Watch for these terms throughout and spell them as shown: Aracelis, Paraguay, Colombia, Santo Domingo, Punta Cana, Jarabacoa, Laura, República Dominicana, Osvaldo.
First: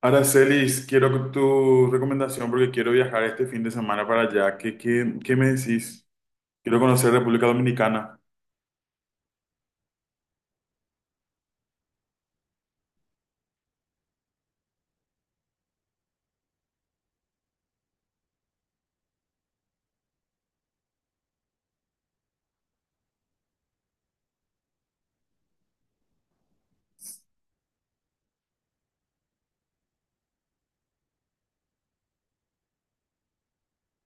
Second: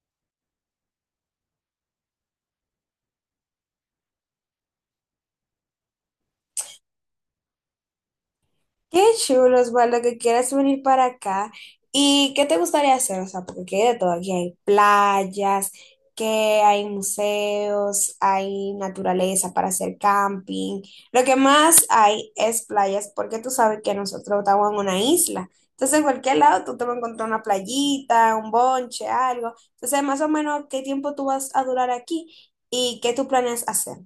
Aracelis, quiero tu recomendación porque quiero viajar este fin de semana para allá. ¿Qué me decís? Quiero conocer República Dominicana. Qué chulo, Osvaldo, que quieras venir para acá. ¿Y qué te gustaría hacer? O sea, porque aquí hay de todo. Aquí hay playas, que hay museos, hay naturaleza para hacer camping. Lo que más hay es playas, porque tú sabes que nosotros estamos en una isla. Entonces, en cualquier lado tú te vas a encontrar una playita, un bonche, algo. Entonces, más o menos, ¿qué tiempo tú vas a durar aquí y qué tú planeas hacer?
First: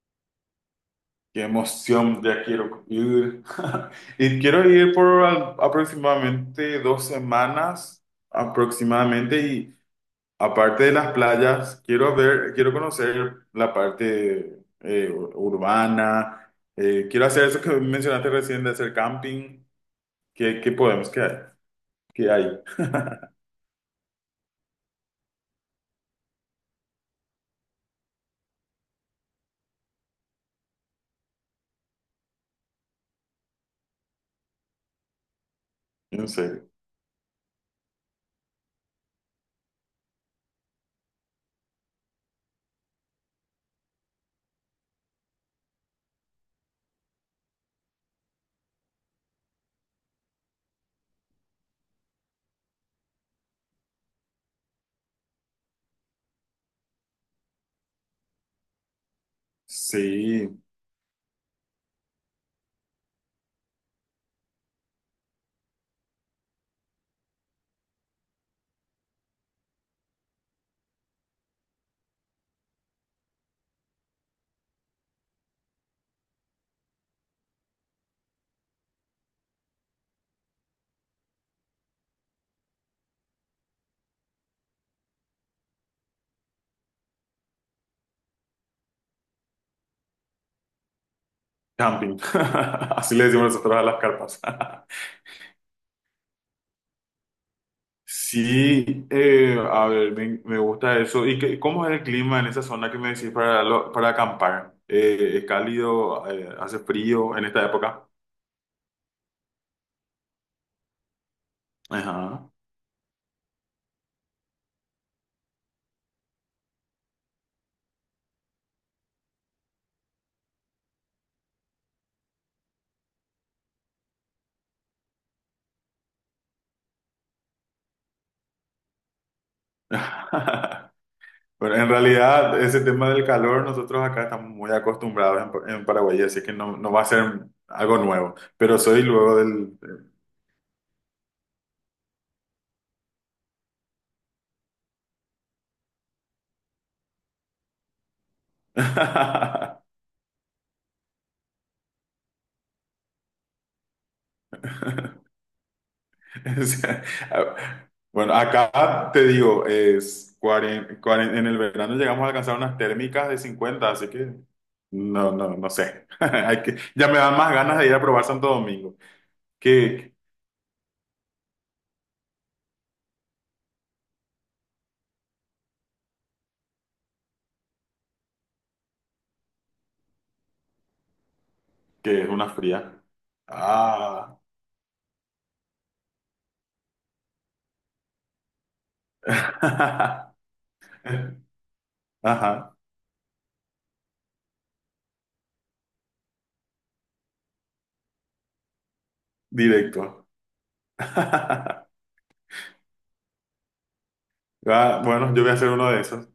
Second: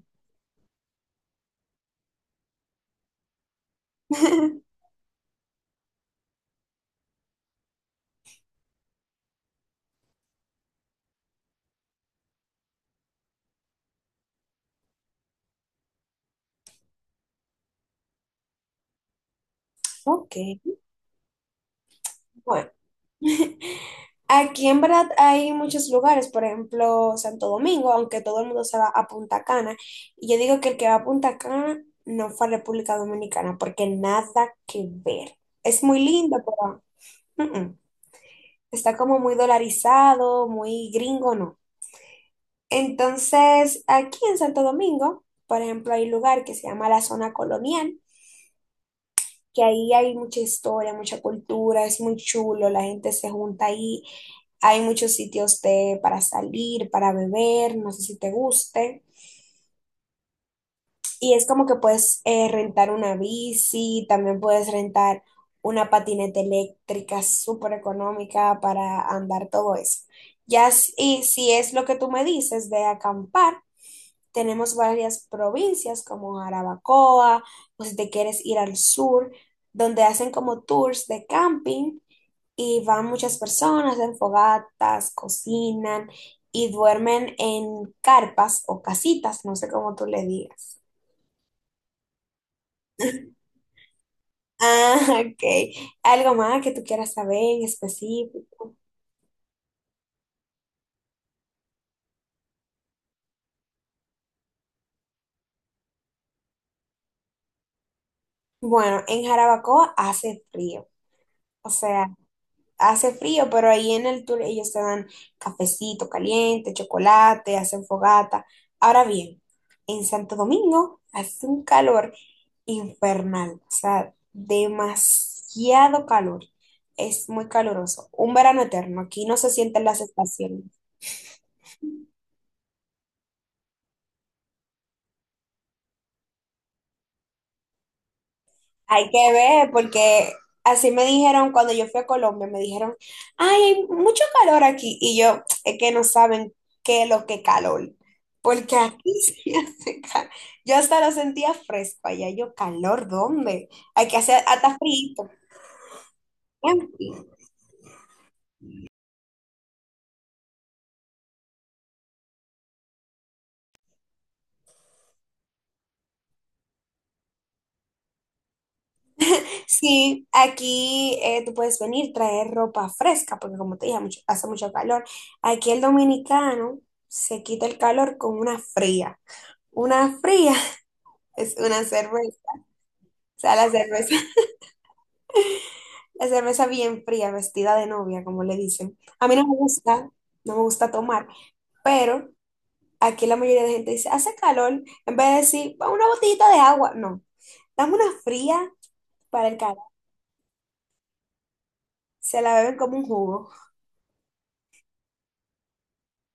Qué emoción, ya quiero ir. Y quiero ir por aproximadamente 2 semanas, aproximadamente. Y aparte de las playas, quiero conocer la parte urbana. Quiero hacer eso que mencionaste recién de hacer camping. Ok, ¿Qué, qué podemos? ¿Qué hay? ¿Qué hay? bueno. Aquí en verdad hay muchos lugares, por ejemplo, Santo Domingo, aunque todo el mundo se va a Punta Cana. Y yo digo que el que va a Punta Cana no fue a República Dominicana, porque nada que ver. Es muy No lindo, sé. pero mm, mm. Está como muy dolarizado, muy gringo, no. Entonces, aquí en Santo Domingo, por ejemplo, hay un lugar que se llama la zona colonial, que ahí hay mucha historia, mucha cultura, es muy chulo, la gente se junta ahí. Hay muchos sitios de, para salir, para beber, no sé si te guste. Sí, Y es como que puedes rentar una bici, también puedes rentar una patineta eléctrica súper económica para andar todo eso. Ya si, y si es lo que tú me dices de acampar, tenemos varias provincias como Jarabacoa, o si te quieres ir al sur, donde hacen como tours de camping y van muchas personas, hacen fogatas, cocinan y duermen en carpas o casitas, no sé cómo tú le digas. camping. Así le decimos nosotros a las carpas. Ah, ok. ¿Algo más que tú quieras saber en específico? Sí, a ver, me gusta eso. ¿Y cómo es el clima en esa zona que me decís para, para acampar? ¿Es cálido? ¿Hace frío en esta época? Bueno, en Jarabacoa hace frío, o sea... Ajá. hace frío, pero ahí en el tour ellos te dan cafecito caliente, chocolate, hacen fogata. Ahora bien, en Santo Domingo hace un calor infernal, o sea, demasiado calor. Es muy caluroso. Un verano eterno. Aquí no se sienten las estaciones. Bueno, en realidad, ese tema del calor, nosotros acá estamos muy acostumbrados en Paraguay, así que no va a ser algo nuevo. Pero soy Hay que luego ver, del... porque así me dijeron cuando yo fui a Colombia, me dijeron, ay, hay mucho calor aquí. Y yo, es que no saben qué es lo que calor. Porque aquí sí hace calor. Yo hasta lo sentía fresco allá. Yo, calor, ¿dónde? Hay que hacer hasta frío, O bien sea, frío. a-, bueno, acá te digo, es en el verano llegamos a alcanzar unas térmicas de 50, así que no sé. Hay que, ya me dan más ganas de ir a probar Santo Domingo, que, Sí, aquí tú puedes venir, traer ropa fresca, porque como te dije, hace mucho calor. Aquí el dominicano se quita el calor con una fría. Una fría es una que es una cerveza. fría. O sea, la cerveza, Ah. la cerveza bien fría, vestida de novia, como le dicen. A mí no me gusta, no me gusta tomar, pero Ajá, aquí la mayoría de gente dice, hace calor, en vez de decir, "Pa, una botellita de agua, no, dame una fría para el calor". directo. Se la beben como un jugo. Ah, bueno, yo voy a hacer uno de esos.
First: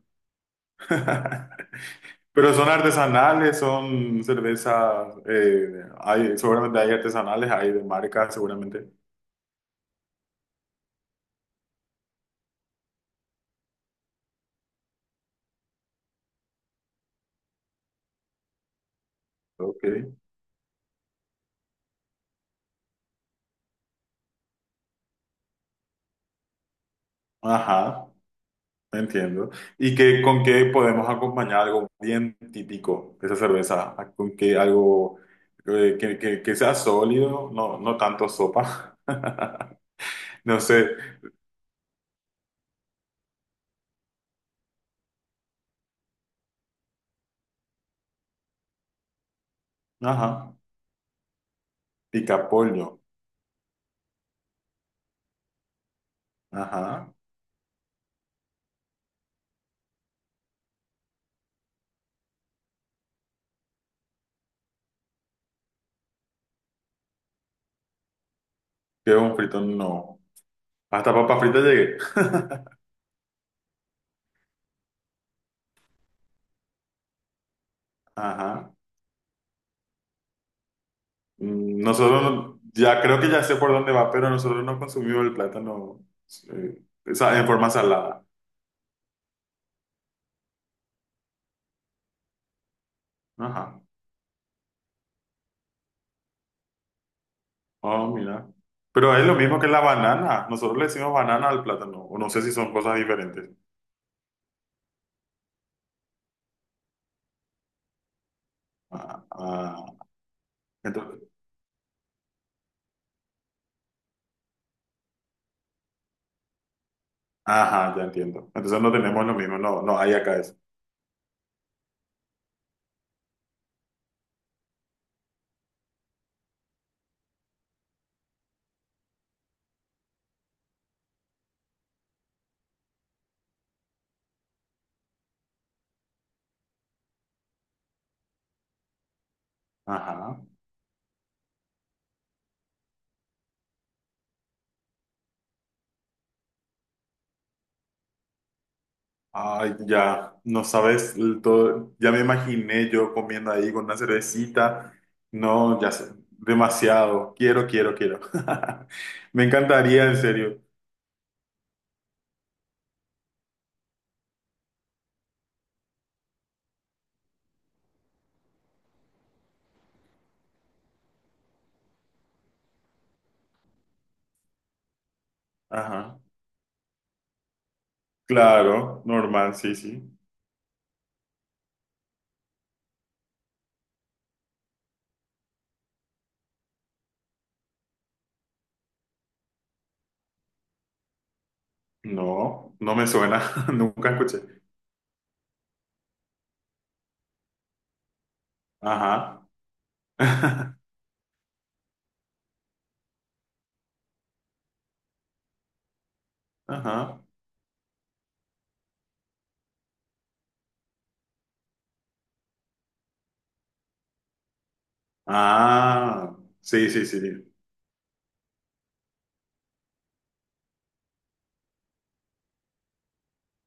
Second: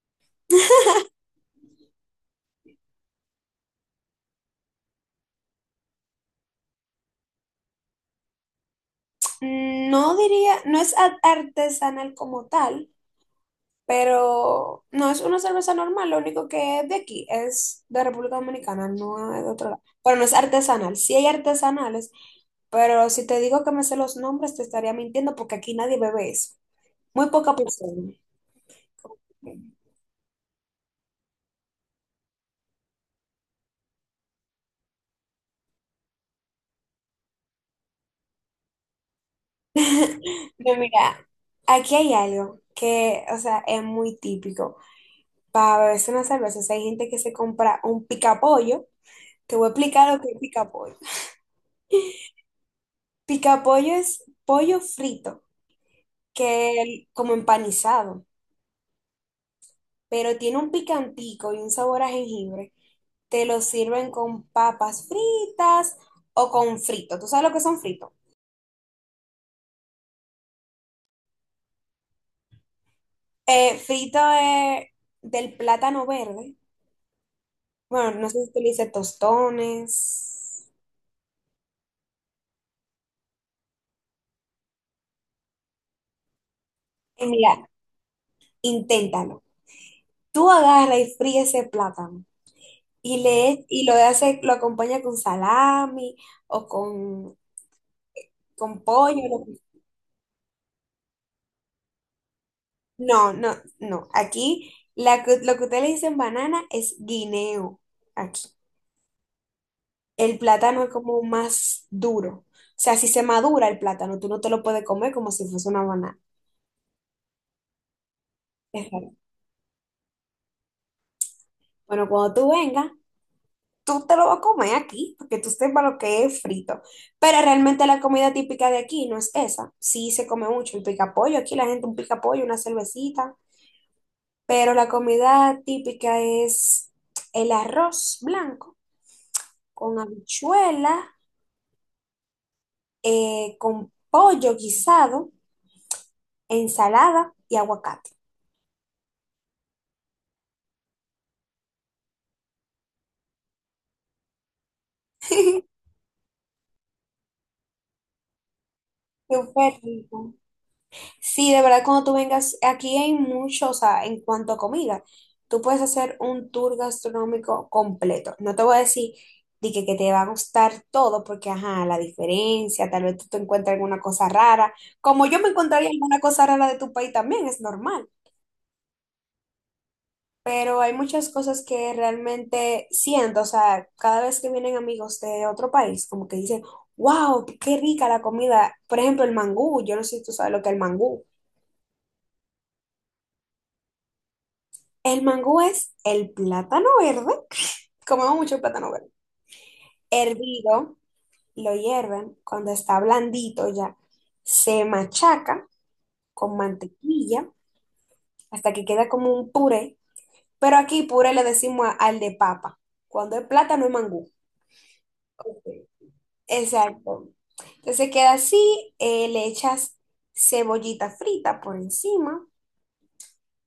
Pero son artesanales, son cervezas, hay, seguramente hay artesanales, hay de marca, seguramente. Mm, no diría, no es artesanal como tal, pero no es una cerveza normal, lo único que es de aquí, es de República Dominicana, no es de otro lado. Ok, Pero no es artesanal, sí hay artesanales, pero si te digo que me sé los nombres, te estaría mintiendo porque aquí nadie bebe eso. Muy poca ajá, persona. entiendo. ¿Y qué, con qué podemos acompañar algo bien típico de esa cerveza? Ah, ¿con qué algo que sea sólido? No, no tanto sopa. No No, sé, mira, aquí hay algo que, o sea, es muy típico. Para beberse una cerveza, o sea, hay gente que se compra un picapollo. Te voy a explicar lo que es ajá, picapollo. picapollo, Picapollo es pollo frito, ajá, como empanizado, pero tiene un picantico y un sabor a jengibre. Te lo sirven con papas fritas o con frito. ¿Tú sabes lo que son fritos? que un frito no. Hasta papa frita llegué, Eh, frito de- del plátano verde. Bueno, no sé si tú le ajá. dices tostones. Mm, nosotros, ya creo que ya sé por dónde va, pero nosotros no consumimos el plátano eh, o sea, en Mira, forma salada, inténtalo. Tú agarra y fríe ese plátano y, ajá. y lo acompaña con salami o Oh, mira. con Pero pollo. es lo mismo que la banana. Nosotros le decimos banana al plátano. O no sé si son cosas No, diferentes. no, no. Aquí lo que ustedes le dicen banana es guineo. Aquí. Ah, ah. El plátano es Entonces, como más duro. O sea, si se madura el plátano, tú no te lo puedes comer como si fuese una banana. ajá, ya entiendo. Entonces Es no raro. tenemos lo mismo. No, no hay acá eso. Bueno, cuando tú vengas, tú te lo vas a comer aquí, porque tú sepas lo que es frito. Pero realmente la comida típica de aquí no es esa. Sí se come mucho el picapollo, aquí la gente un picapollo, una cervecita, pero la comida típica es el arroz blanco con Ajá. habichuela, con pollo guisado, ensalada y aguacate. Ay, ya. No sabes el todo. Ya me imaginé yo comiendo ahí con una cervecita. No, ya sé. Demasiado. Quiero. Me Súper encantaría, rico. en serio. Sí, de verdad, cuando tú vengas, aquí hay mucho, o sea, en cuanto a comida, tú puedes hacer un tour gastronómico completo. No te voy a decir de que te va a gustar todo, porque, ajá, la diferencia, tal vez tú te encuentres alguna cosa rara, como yo me encontraría alguna Ajá. cosa rara de tu país también, es normal. Claro, normal, sí, sí. Pero hay muchas cosas que realmente siento, o sea, cada vez que vienen amigos de otro país, como que dicen, wow, qué rica la comida. Por ejemplo, el mangú, yo no sé si tú sabes lo que es el mangú. No, no me suena. Nunca escuché. El mangú es el plátano verde. Comemos mucho plátano verde. Ajá. Hervido, lo hierven. Cuando está blandito ya, se machaca con Ajá. mantequilla hasta que queda como un puré. Pero aquí puré le decimos al de papa. Cuando es plátano es mangú. Ah, sí, sí, sí. Exacto. Entonces queda así, le echas cebollita frita por encima.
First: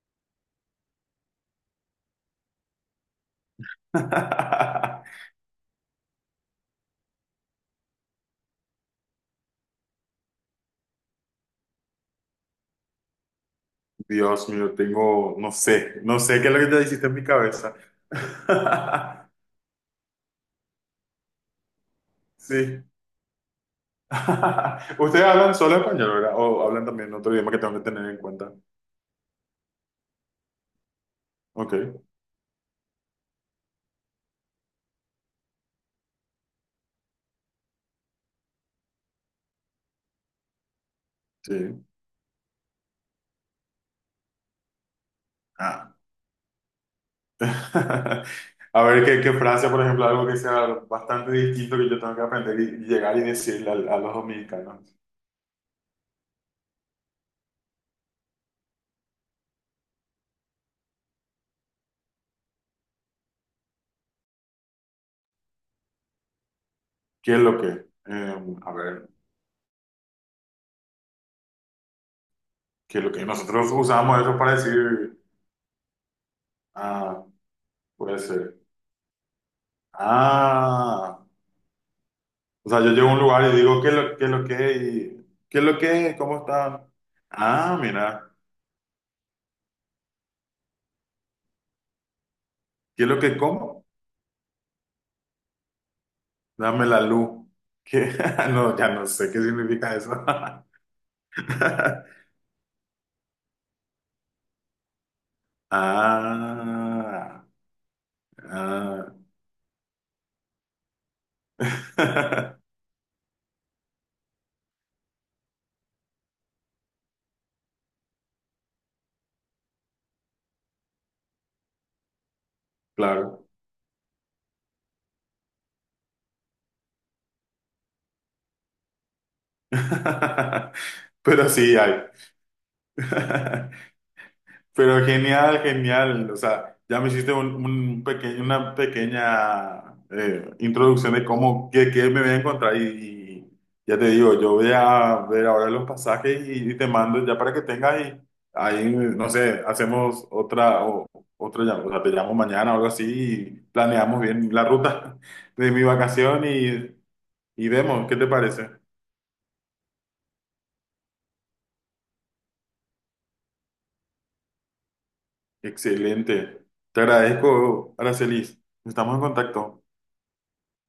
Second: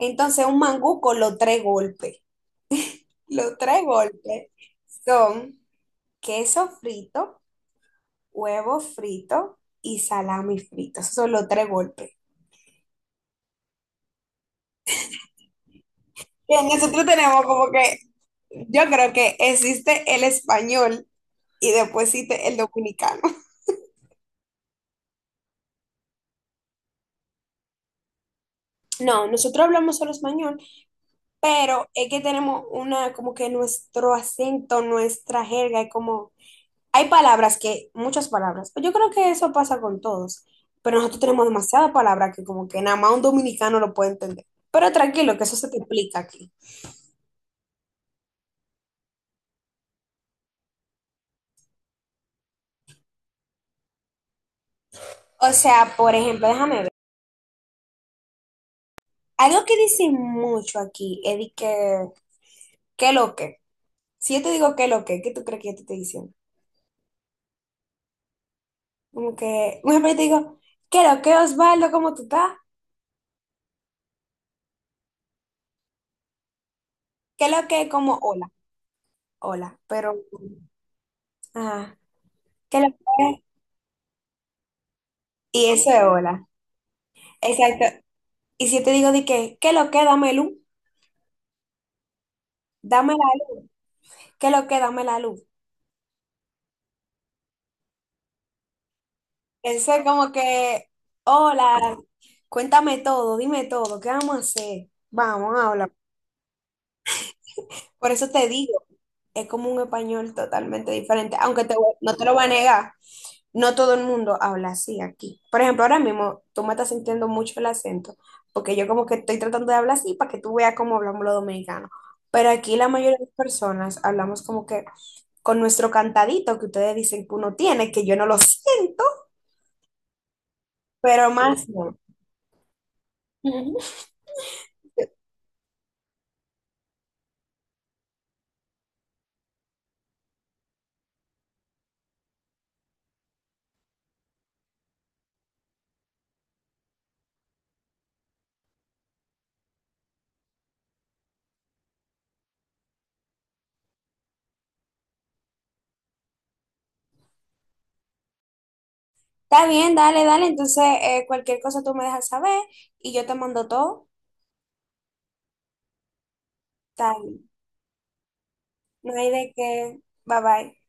Entonces un mangú con los tres golpes. Los tres golpes son queso frito, huevo frito y salami frito. Esos son los tres golpes. Dios mío, tengo, no sé, no sé qué es lo Bien, que te nosotros hiciste en mi tenemos como cabeza. que, yo creo que existe el español y después existe el Sí. dominicano. Ustedes hablan solo español, ¿verdad? O hablan también otro idioma que tengo que tener en cuenta. No, nosotros hablamos solo español, Ok, pero es que tenemos una, como que nuestro acento, nuestra jerga, es como, hay palabras que, muchas palabras, yo creo que eso pasa con todos, pero nosotros tenemos sí. demasiadas palabras que como que nada más un dominicano lo puede entender. Pero tranquilo, que eso se te Ah. explica aquí. A ver, ¿qué, qué frase, por ejemplo, algo que sea bastante distinto que yo tengo que aprender y llegar y decirle al a los dominicanos? O sea, por ejemplo, déjame ver. Algo que dicen mucho aquí es de que, ¿qué lo que? Si yo te digo qué lo que, ¿qué tú crees que yo te estoy diciendo? ¿Qué es lo que? Eh, a ver, Como que, por ejemplo, yo te digo, ¿qué lo que, Osvaldo? ¿Cómo tú estás? ¿qué es lo que? Nosotros usamos eso para decir. Ah, ¿Qué lo que? Como, puede hola, ser. hola. Pero, Ah, ajá, o ¿qué sea, lo yo llego a un que? lugar y digo, ¿qué es qué es lo que es? Y, ¿qué es Y lo eso es que es? ¿Cómo hola. está? Ah, Exacto. mira, Y si yo te digo de que, ¿qué lo que? Dame luz, ¿qué es dame lo la que luz, como? ¿qué lo que? Dame la luz. Dame la luz. ¿Qué? No, ya no sé qué Eso significa es eso. como que, hola, cuéntame todo, dime todo, ¿qué vamos a hacer? Vamos, habla. Ah, Por eso te digo, ah, es como un español totalmente diferente, aunque no te lo voy a negar, no todo el mundo habla así aquí. Por ejemplo, ahora mismo tú me estás sintiendo mucho el acento, porque yo como que estoy tratando de hablar así para que tú veas cómo hablamos los dominicanos. Pero aquí la mayoría de las claro. personas hablamos como que con nuestro cantadito que ustedes dicen que uno tiene, que yo no lo siento, pero Pero más sí no. hay. Ujú. Pero genial, genial. O sea, ya me hiciste un una pequeña introducción de cómo, qué, qué me voy a encontrar. Y ya te digo, yo voy a ver ahora los pasajes y te mando ya para que tengas ahí, no sé, hacemos otra llamada. O sea, te llamo mañana o algo así y planeamos bien la ruta de mi vacación y vemos, ¿qué te parece? Está bien, dale, dale. Entonces, cualquier cosa tú me dejas saber y yo te mando todo. Excelente. Te Está bien. agradezco, Aracelis. No Estamos en hay de contacto. qué. Bye bye.